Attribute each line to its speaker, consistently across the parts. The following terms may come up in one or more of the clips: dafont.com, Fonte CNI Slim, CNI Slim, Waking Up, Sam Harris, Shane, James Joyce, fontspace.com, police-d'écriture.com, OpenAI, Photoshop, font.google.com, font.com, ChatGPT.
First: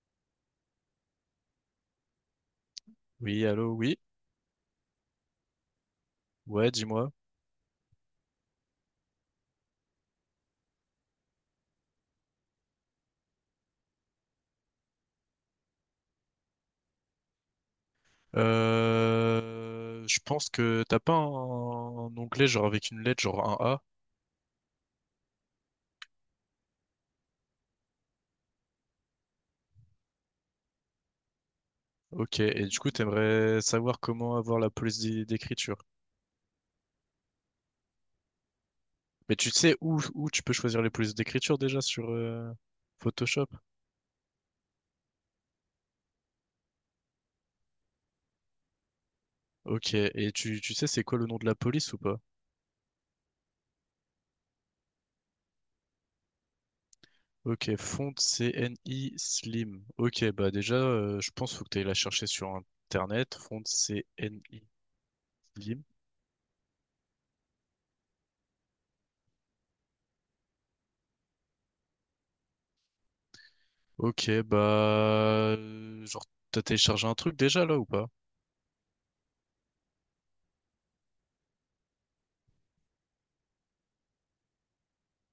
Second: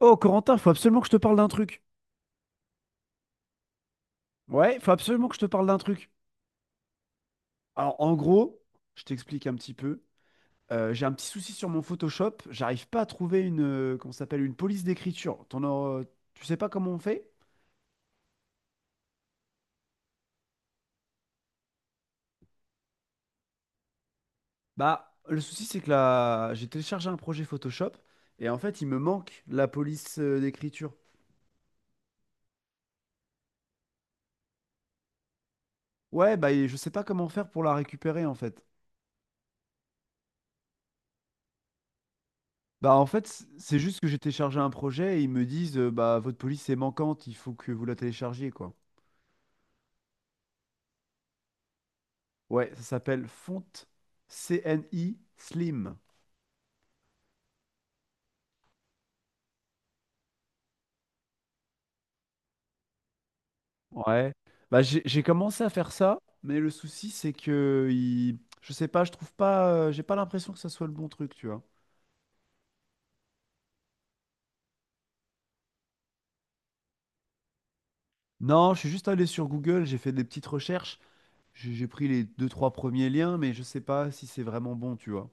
Speaker 1: Oh, Corentin, faut absolument que je te parle d'un truc.
Speaker 2: Oui, allô, oui.
Speaker 1: Ouais, faut absolument que je te parle d'un truc.
Speaker 2: Ouais, dis-moi.
Speaker 1: Alors, en gros, je t'explique un petit peu. J'ai un petit souci sur mon Photoshop. J'arrive pas à trouver une, comment ça s'appelle, une police d'écriture. Tu sais pas comment on fait?
Speaker 2: Je pense que t'as pas un onglet genre avec une lettre, genre un A.
Speaker 1: Bah, le souci, c'est que là, j'ai téléchargé un projet Photoshop et en fait, il me manque la police d'écriture.
Speaker 2: Ok, et du coup, t'aimerais savoir comment avoir la police d'écriture.
Speaker 1: Ouais, bah, et je sais pas comment faire pour la récupérer en fait.
Speaker 2: Mais tu sais où tu peux choisir les polices d'écriture déjà sur
Speaker 1: Bah, en fait,
Speaker 2: Photoshop?
Speaker 1: c'est juste que j'ai téléchargé un projet et ils me disent, bah, votre police est manquante, il faut que vous la téléchargiez, quoi.
Speaker 2: Ok, et tu sais c'est quoi le nom de la police ou pas?
Speaker 1: Ouais, ça s'appelle Fonte CNI Slim.
Speaker 2: Ok, font CNI Slim. Ok, bah déjà, je pense faut que t'ailles la chercher sur Internet, font
Speaker 1: Ouais.
Speaker 2: CNI
Speaker 1: Bah, j'ai commencé à
Speaker 2: Slim.
Speaker 1: faire ça, mais le souci, c'est que il... je sais pas, je trouve pas, j'ai pas l'impression que ça soit le bon truc, tu vois.
Speaker 2: Ok, bah, genre, t'as téléchargé un truc déjà, là, ou pas?
Speaker 1: Non, je suis juste allé sur Google, j'ai fait des petites recherches, j'ai pris les deux, trois premiers liens, mais je sais pas si c'est vraiment bon, tu vois.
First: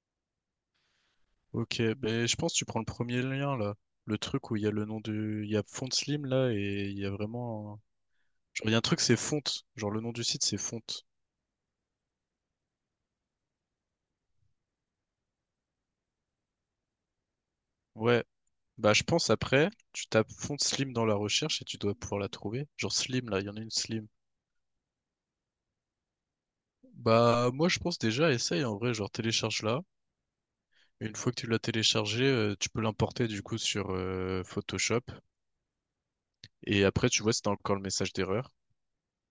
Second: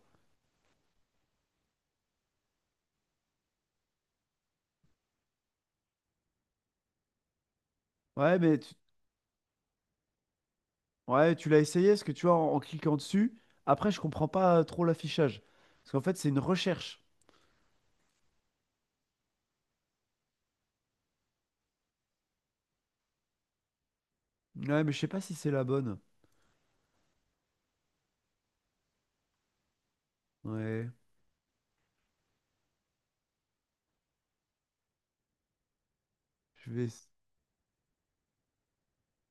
Speaker 2: Ok, ben je pense que tu prends le premier lien, là. Le truc où il y a le nom du... il y a Font Slim, là, et il y a vraiment
Speaker 1: Ouais, mais
Speaker 2: genre, il y a un truc, c'est Font. Genre, le nom du site, c'est Font.
Speaker 1: ouais, tu l'as essayé, parce que tu vois, en cliquant dessus, après, je comprends pas trop l'affichage. Parce qu'en fait, c'est une recherche.
Speaker 2: Ouais, bah je pense après, tu tapes Font Slim dans la recherche et tu dois pouvoir la trouver. Genre Slim, là, il y en a une Slim.
Speaker 1: Ouais, mais je sais pas si c'est la bonne.
Speaker 2: Bah moi je pense déjà, essaye en vrai, genre télécharge là.
Speaker 1: Ouais,
Speaker 2: Une fois que tu l'as téléchargé, tu peux l'importer du coup sur Photoshop.
Speaker 1: je vais.
Speaker 2: Et après tu vois si t'as encore le message d'erreur.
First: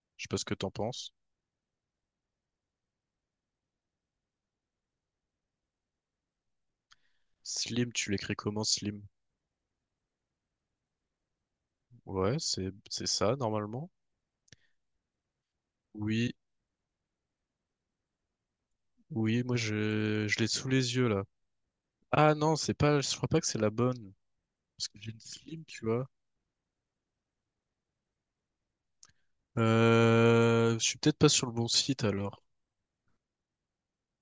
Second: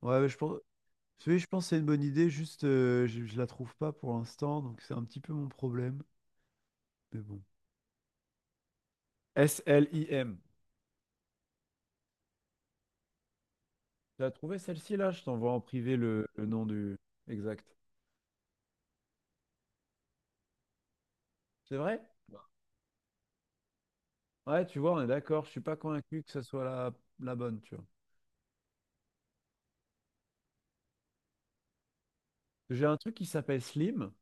Speaker 1: Ouais,
Speaker 2: Je
Speaker 1: mais
Speaker 2: sais
Speaker 1: je
Speaker 2: pas ce que
Speaker 1: pense.
Speaker 2: t'en penses.
Speaker 1: Oui, je pense que c'est une bonne idée, juste je la trouve pas pour l'instant, donc c'est un petit peu mon problème. Mais bon.
Speaker 2: Slim, tu l'écris comment Slim?
Speaker 1: S L Slim.
Speaker 2: Ouais, c'est ça normalement.
Speaker 1: Tu as trouvé celle-ci là? Je t'envoie en privé
Speaker 2: Oui,
Speaker 1: le nom du exact.
Speaker 2: oui, moi je l'ai sous les yeux là.
Speaker 1: C'est vrai?
Speaker 2: Ah non, c'est pas, je crois pas que c'est la bonne.
Speaker 1: Ouais, tu
Speaker 2: Parce
Speaker 1: vois,
Speaker 2: que
Speaker 1: on est
Speaker 2: j'ai une
Speaker 1: d'accord. Je suis
Speaker 2: Slim,
Speaker 1: pas
Speaker 2: tu vois.
Speaker 1: convaincu que ce soit la bonne, tu vois.
Speaker 2: Je suis peut-être pas sur le bon site alors.
Speaker 1: J'ai un truc qui s'appelle Slim,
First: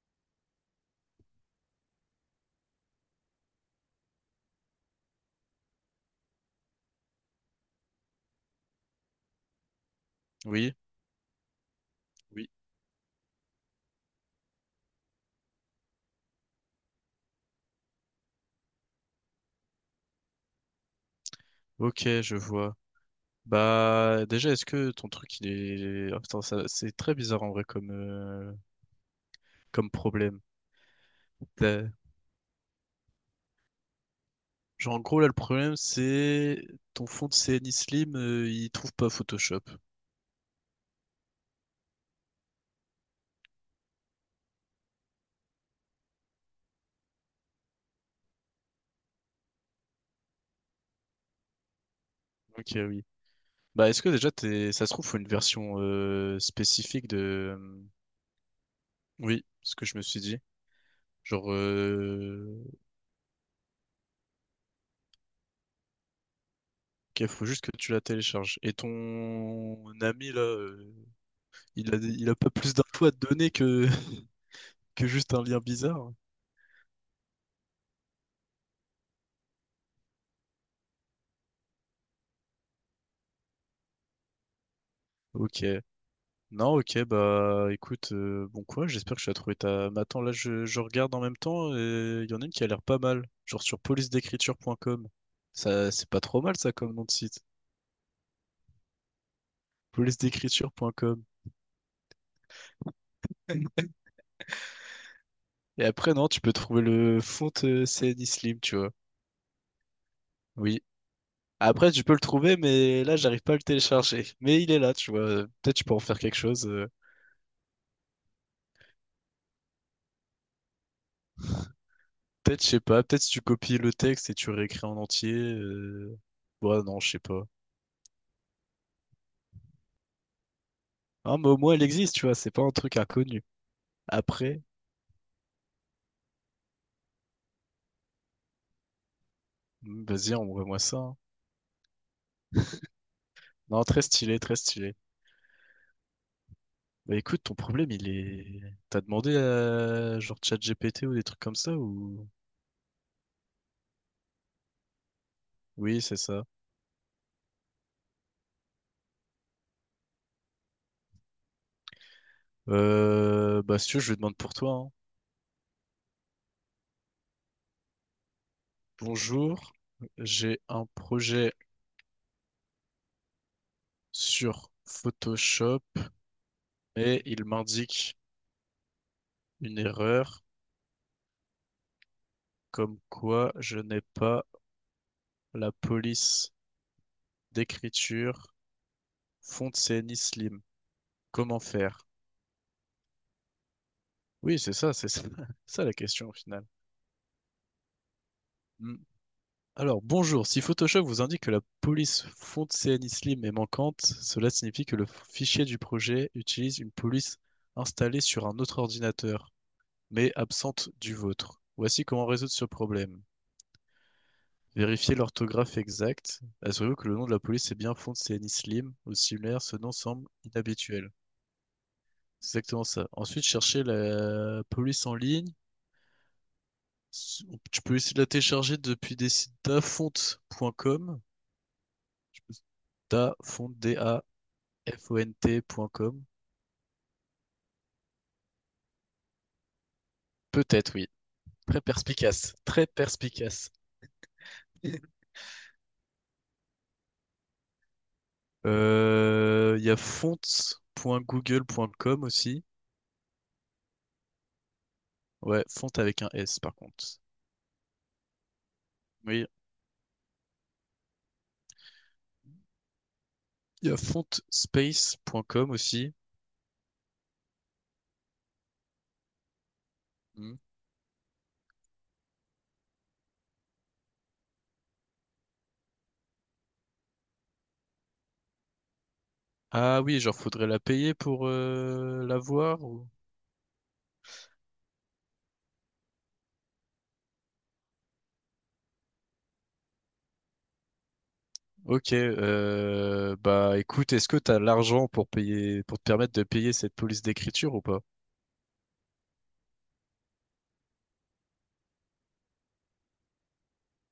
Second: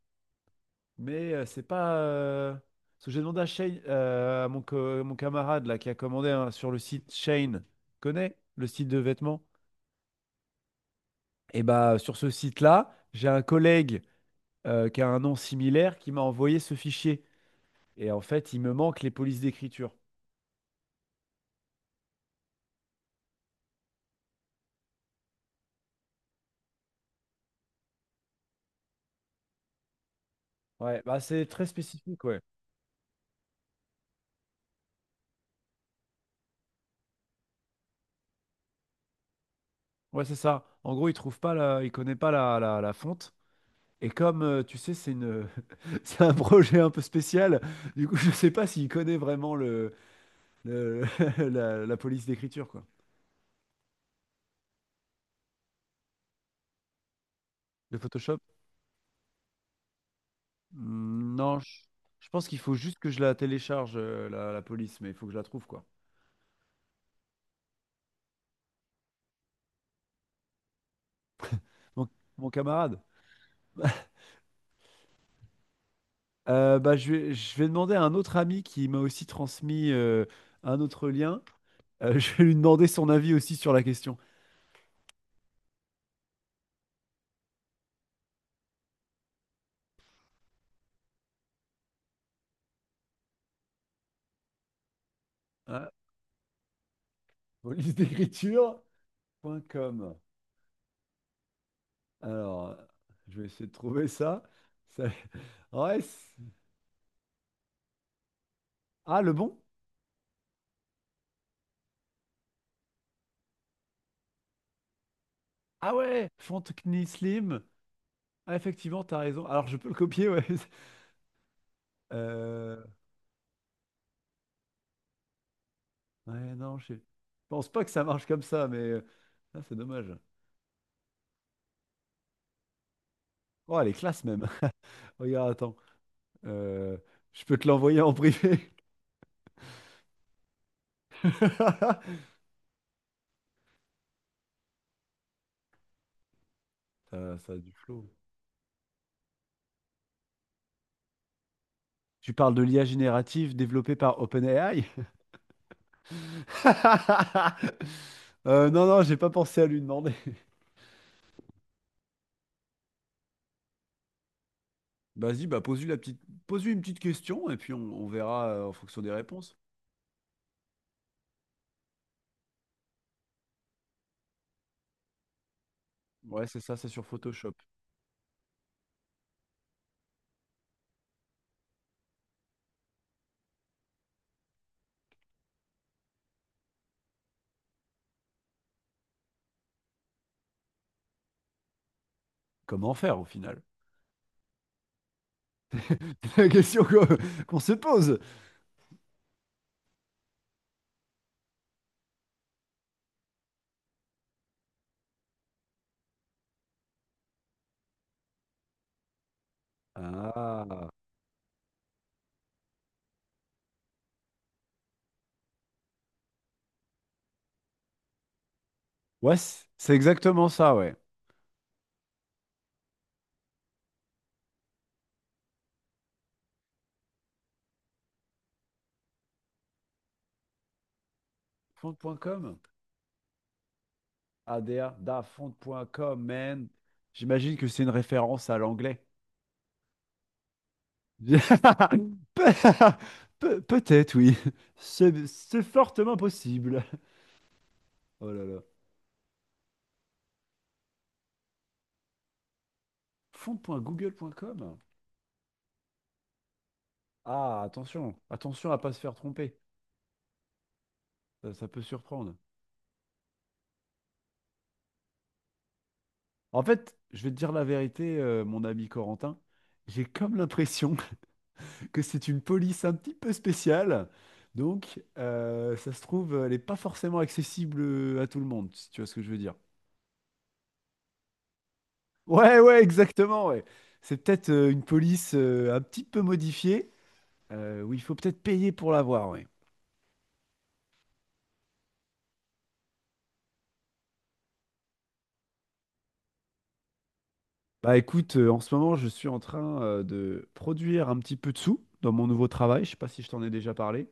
Speaker 1: mais c'est pas. Parce que j'ai demandé à Shane, à mon camarade là qui a commandé hein, sur le site Shane. Connais le site de vêtements?
Speaker 2: Oui,
Speaker 1: Et bah sur ce
Speaker 2: oui.
Speaker 1: site-là, j'ai un collègue, qui a un nom similaire, qui m'a envoyé ce fichier. Et en fait, il me manque les polices d'écriture.
Speaker 2: Ok, je vois. Bah, déjà, est-ce que ton truc, il est... ah, putain, c'est très bizarre en vrai comme, comme problème.
Speaker 1: Ouais, bah c'est très
Speaker 2: T'as-
Speaker 1: spécifique, ouais.
Speaker 2: Genre, en gros, là, le problème, c'est ton fond de CNI Slim, il trouve pas Photoshop.
Speaker 1: Ouais, c'est ça. En gros, il trouve pas la... il connaît pas la fonte. Et comme tu sais, c'est une... c'est un projet un peu spécial, du coup, je sais pas s'il connaît vraiment le, le- la police
Speaker 2: Ok,
Speaker 1: d'écriture, quoi.
Speaker 2: oui. Bah, est-ce que déjà, t'es... ça se trouve, faut une version spécifique de...
Speaker 1: Le Photoshop?
Speaker 2: Oui, ce que je me suis dit. Genre,
Speaker 1: Non, je pense qu'il faut juste que je la télécharge, la police, mais il faut que je la trouve, quoi.
Speaker 2: ok, faut juste que tu la télécharges. Et ton ami, là, il a,
Speaker 1: Donc,
Speaker 2: il a
Speaker 1: mon
Speaker 2: pas plus
Speaker 1: camarade.
Speaker 2: d'infos à te donner que... que juste un lien bizarre.
Speaker 1: Bah, je vais demander à un autre ami qui m'a aussi transmis un autre lien. Je vais lui demander son avis aussi sur la question.
Speaker 2: Ok. Non, ok, bah écoute, bon quoi, j'espère que tu as trouvé ta... Mais attends, là je regarde en même temps et il y en a une qui a l'air pas mal, genre sur police-d'écriture.com.
Speaker 1: Hein,
Speaker 2: Ça, c'est pas trop mal ça comme nom de site,
Speaker 1: police-d'écriture.com.
Speaker 2: police-d'écriture.com.
Speaker 1: Alors, je vais essayer de trouver ça. Ça-
Speaker 2: Et
Speaker 1: Ouais,
Speaker 2: après, non, tu peux trouver le font, CNI Slim, tu vois.
Speaker 1: ah, le bon?
Speaker 2: Oui. Après, tu peux le trouver, mais là, j'arrive pas à le télécharger. Mais il est là, tu vois. Peut-être tu
Speaker 1: Ah
Speaker 2: peux en faire
Speaker 1: ouais,
Speaker 2: quelque chose.
Speaker 1: Fontenay Slim. Ah, effectivement, t'as raison. Alors, je peux le copier, ouais.
Speaker 2: Peut-être, je sais
Speaker 1: Euh,
Speaker 2: pas. Peut-être si tu copies le texte et tu réécris en entier.
Speaker 1: Ouais, non,
Speaker 2: Ouais,
Speaker 1: je
Speaker 2: non, je sais pas.
Speaker 1: pense pas que ça marche comme ça, mais ah, c'est dommage.
Speaker 2: Hein, mais au moins, elle existe, tu vois. C'est pas un truc inconnu.
Speaker 1: Oh, elle est classe même.
Speaker 2: Après,
Speaker 1: Regarde, attends. Euh, je peux te l'envoyer en privé.
Speaker 2: vas-y, envoie-moi ça, hein. Non, très stylé, très stylé. Bah
Speaker 1: Ça,
Speaker 2: écoute,
Speaker 1: ça
Speaker 2: ton
Speaker 1: a du
Speaker 2: problème,
Speaker 1: flow.
Speaker 2: il est... T'as demandé à genre ChatGPT ou des trucs comme ça ou...
Speaker 1: Tu parles de l'IA générative développée par OpenAI?
Speaker 2: Oui, c'est ça.
Speaker 1: Non, non, j'ai pas pensé à lui demander.
Speaker 2: Bah si tu veux, je lui demande pour toi, hein.
Speaker 1: Vas-y, bah pose-lui la petite... pose-lui une petite question et puis on verra en fonction des réponses.
Speaker 2: Bonjour, j'ai un projet sur Photoshop
Speaker 1: Ouais, c'est ça, c'est sur
Speaker 2: et il
Speaker 1: Photoshop.
Speaker 2: m'indique une erreur comme quoi je n'ai pas la police d'écriture Fontaine Slim. Comment faire?
Speaker 1: Comment faire au final?
Speaker 2: Oui, c'est ça, ça la question au
Speaker 1: C'est la
Speaker 2: final.
Speaker 1: question qu'on se pose.
Speaker 2: Hmm. Alors, bonjour. Si Photoshop vous indique que la police fond CNI Slim est manquante, cela signifie que le fichier du projet utilise une police installée sur un autre ordinateur, mais
Speaker 1: Ah.
Speaker 2: absente du vôtre. Voici comment résoudre ce problème. Vérifiez l'orthographe exacte. Assurez-vous que le nom de la police est bien font CNI Slim ou
Speaker 1: Ouais,
Speaker 2: similaire, ce nom
Speaker 1: c'est
Speaker 2: semble
Speaker 1: exactement ça, ouais.
Speaker 2: inhabituel. C'est exactement ça. Ensuite, cherchez la police en ligne. Tu peux essayer de la télécharger depuis des sites dafont.com. Tu peux-
Speaker 1: Fond.com.
Speaker 2: Dafont,
Speaker 1: ADA, dafont.com,
Speaker 2: font.com.
Speaker 1: man. J'imagine que c'est une référence à l'anglais.
Speaker 2: Peut-être, oui. Très
Speaker 1: Pe-
Speaker 2: perspicace. Très
Speaker 1: pe-
Speaker 2: perspicace.
Speaker 1: peut-être, oui. C'est fortement possible. Oh là là.
Speaker 2: Il y a font.google.com aussi.
Speaker 1: Fond.google.com?
Speaker 2: Ouais, font avec un S par contre.
Speaker 1: Ah, attention. Attention à pas se faire
Speaker 2: Oui.
Speaker 1: tromper. Ça peut surprendre.
Speaker 2: Il y a fontspace.com aussi.
Speaker 1: En fait, je vais te dire la vérité, mon ami Corentin. J'ai comme
Speaker 2: Hmm.
Speaker 1: l'impression que c'est une police un petit peu spéciale. Donc, ça se trouve, elle n'est pas forcément accessible à tout le monde, si tu vois ce que je veux dire.
Speaker 2: Ah oui, genre faudrait la payer pour, la
Speaker 1: Ouais, ouais,
Speaker 2: voir ou...
Speaker 1: exactement, ouais. C'est peut-être une police un petit peu modifiée, où il faut peut-être payer pour l'avoir, ouais.
Speaker 2: Ok, bah écoute, est-ce que t'as l'argent pour payer, pour te permettre de payer cette police d'écriture ou
Speaker 1: Bah
Speaker 2: pas?
Speaker 1: écoute, en ce moment, je suis en train de produire un petit peu de sous dans mon nouveau travail. Je sais pas si je t'en ai déjà parlé.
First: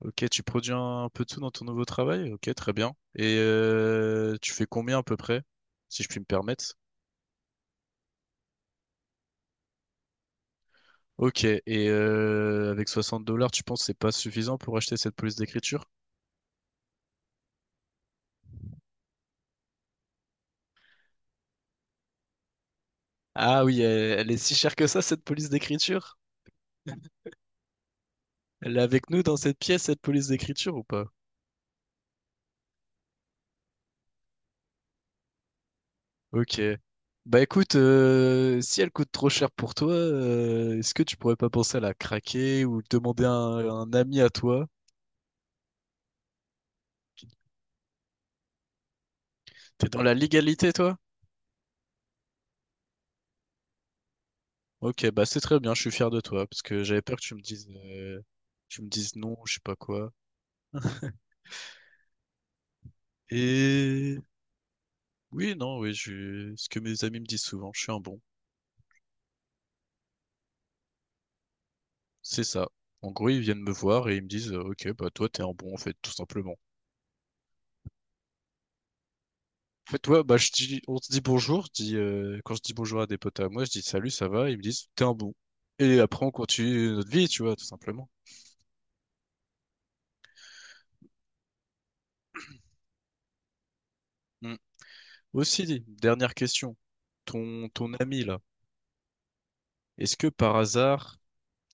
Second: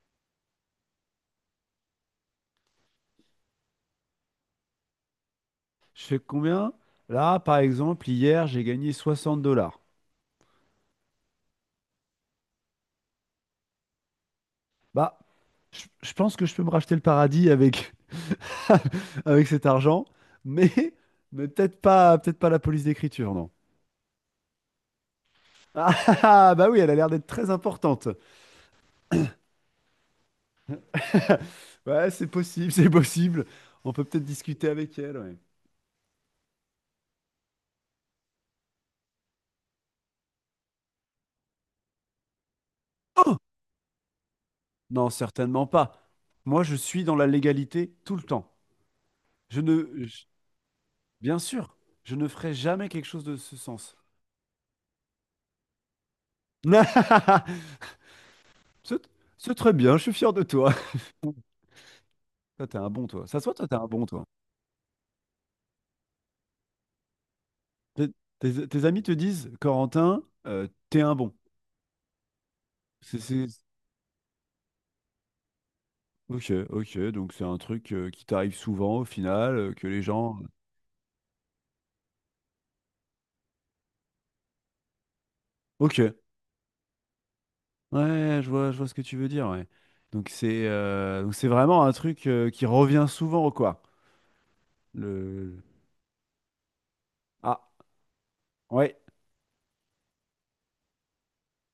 Speaker 2: Ok, tu produis un peu de tout dans ton nouveau travail? Ok, très bien. Et tu fais combien à peu près,
Speaker 1: Je
Speaker 2: si je
Speaker 1: fais
Speaker 2: puis me
Speaker 1: combien?
Speaker 2: permettre?
Speaker 1: Là, par exemple, hier, j'ai gagné 60 dollars.
Speaker 2: Ok, et avec 60 dollars, tu penses que c'est pas suffisant pour acheter cette
Speaker 1: Bah,
Speaker 2: police d'écriture?
Speaker 1: je pense que je peux me racheter le paradis avec, avec cet argent, mais, peut-être pas la police d'écriture, non.
Speaker 2: Ah oui, elle est si chère que ça, cette police
Speaker 1: Ah, ah,
Speaker 2: d'écriture?
Speaker 1: ah, bah oui, elle a l'air d'être très importante.
Speaker 2: Elle est avec nous dans cette pièce, cette police d'écriture ou pas?
Speaker 1: Ouais, c'est possible, c'est possible. On peut peut-être discuter avec elle. Ouais.
Speaker 2: Ok. Bah écoute, si elle coûte trop cher pour toi, est-ce que tu pourrais pas penser à la craquer ou demander à
Speaker 1: Oh!
Speaker 2: un ami à toi?
Speaker 1: Non, certainement pas. Moi, je suis dans la légalité tout le temps. Je
Speaker 2: T'es
Speaker 1: ne,
Speaker 2: dans la
Speaker 1: je-
Speaker 2: légalité, toi?
Speaker 1: Bien sûr, je ne ferai jamais quelque chose de ce sens.
Speaker 2: Ok, bah c'est très bien, je suis fier de toi, parce que j'avais peur que tu me dises, euh, tu me
Speaker 1: C'est
Speaker 2: dises non,
Speaker 1: c'est
Speaker 2: je sais
Speaker 1: très
Speaker 2: pas
Speaker 1: bien, je suis
Speaker 2: quoi.
Speaker 1: fier de toi. Toi, t'es un bon, toi. Ça se voit, toi, t'es un bon,
Speaker 2: Et
Speaker 1: toi.
Speaker 2: oui, non, oui, je... ce que mes amis me disent souvent, je suis un
Speaker 1: Tes,
Speaker 2: bon.
Speaker 1: tes amis te disent, Corentin, t'es un bon.
Speaker 2: C'est ça. En
Speaker 1: C'est,
Speaker 2: gros, ils
Speaker 1: c'est-
Speaker 2: viennent me voir et ils me disent, ok, bah toi t'es un bon en fait, tout
Speaker 1: Ok,
Speaker 2: simplement.
Speaker 1: ok, donc c'est un truc qui t'arrive souvent au final, que
Speaker 2: En
Speaker 1: les
Speaker 2: fait, ouais, bah
Speaker 1: gens...
Speaker 2: je dis, on se dit bonjour, je dis, quand je dis bonjour à des potes à moi, je dis salut, ça va, ils me disent t'es un bon.
Speaker 1: Ok.
Speaker 2: Et après on continue notre vie, tu vois, tout simplement.
Speaker 1: Ouais, je vois ce que tu veux dire, ouais. Donc c'est vraiment un truc qui revient souvent, quoi.
Speaker 2: Mm.
Speaker 1: Le...
Speaker 2: Aussi, dernière question,
Speaker 1: Ah,
Speaker 2: ton ami là,
Speaker 1: ouais.
Speaker 2: est-ce que par hasard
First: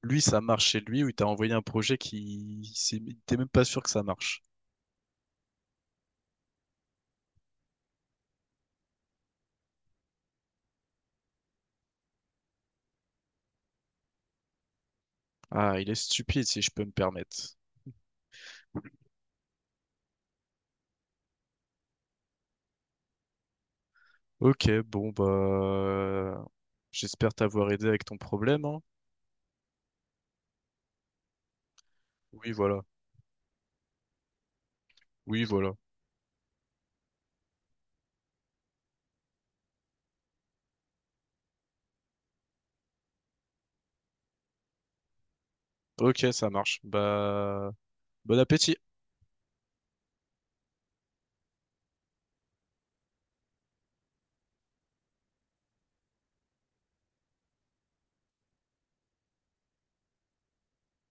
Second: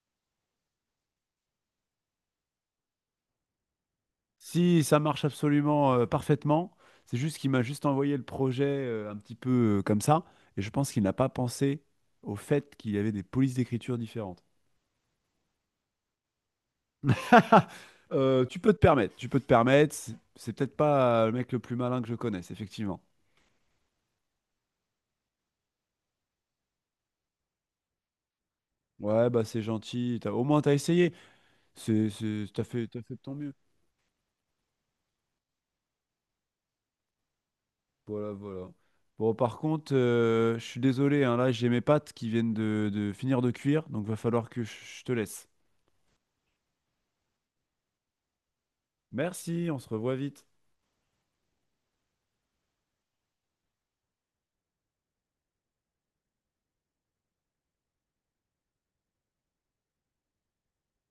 Speaker 2: lui, ça marche chez lui, ou il t'a envoyé un projet qui, il t'es même pas sûr que ça marche.
Speaker 1: Si ça marche absolument parfaitement, c'est juste qu'il m'a juste envoyé le projet un petit peu comme ça, et je pense qu'il n'a pas pensé au fait qu'il y avait des polices d'écriture différentes.
Speaker 2: Ah, il est stupide, si je peux me permettre.
Speaker 1: Tu peux te permettre, tu peux te permettre. C'est peut-être pas le mec le plus malin que je connaisse, effectivement.
Speaker 2: Ok, bon, bah, j'espère t'avoir aidé avec ton problème, hein.
Speaker 1: Ouais, bah c'est gentil. Au moins t'as essayé.
Speaker 2: Oui, voilà.
Speaker 1: T'as fait de ton mieux.
Speaker 2: Oui, voilà.
Speaker 1: Voilà, voilà. Bon, par contre, je suis désolé, hein, là, j'ai mes pâtes qui viennent de finir de cuire, donc va falloir que je te laisse.
Speaker 2: Ok, ça marche. Bah, bon appétit.
Speaker 1: Merci, on se revoit vite.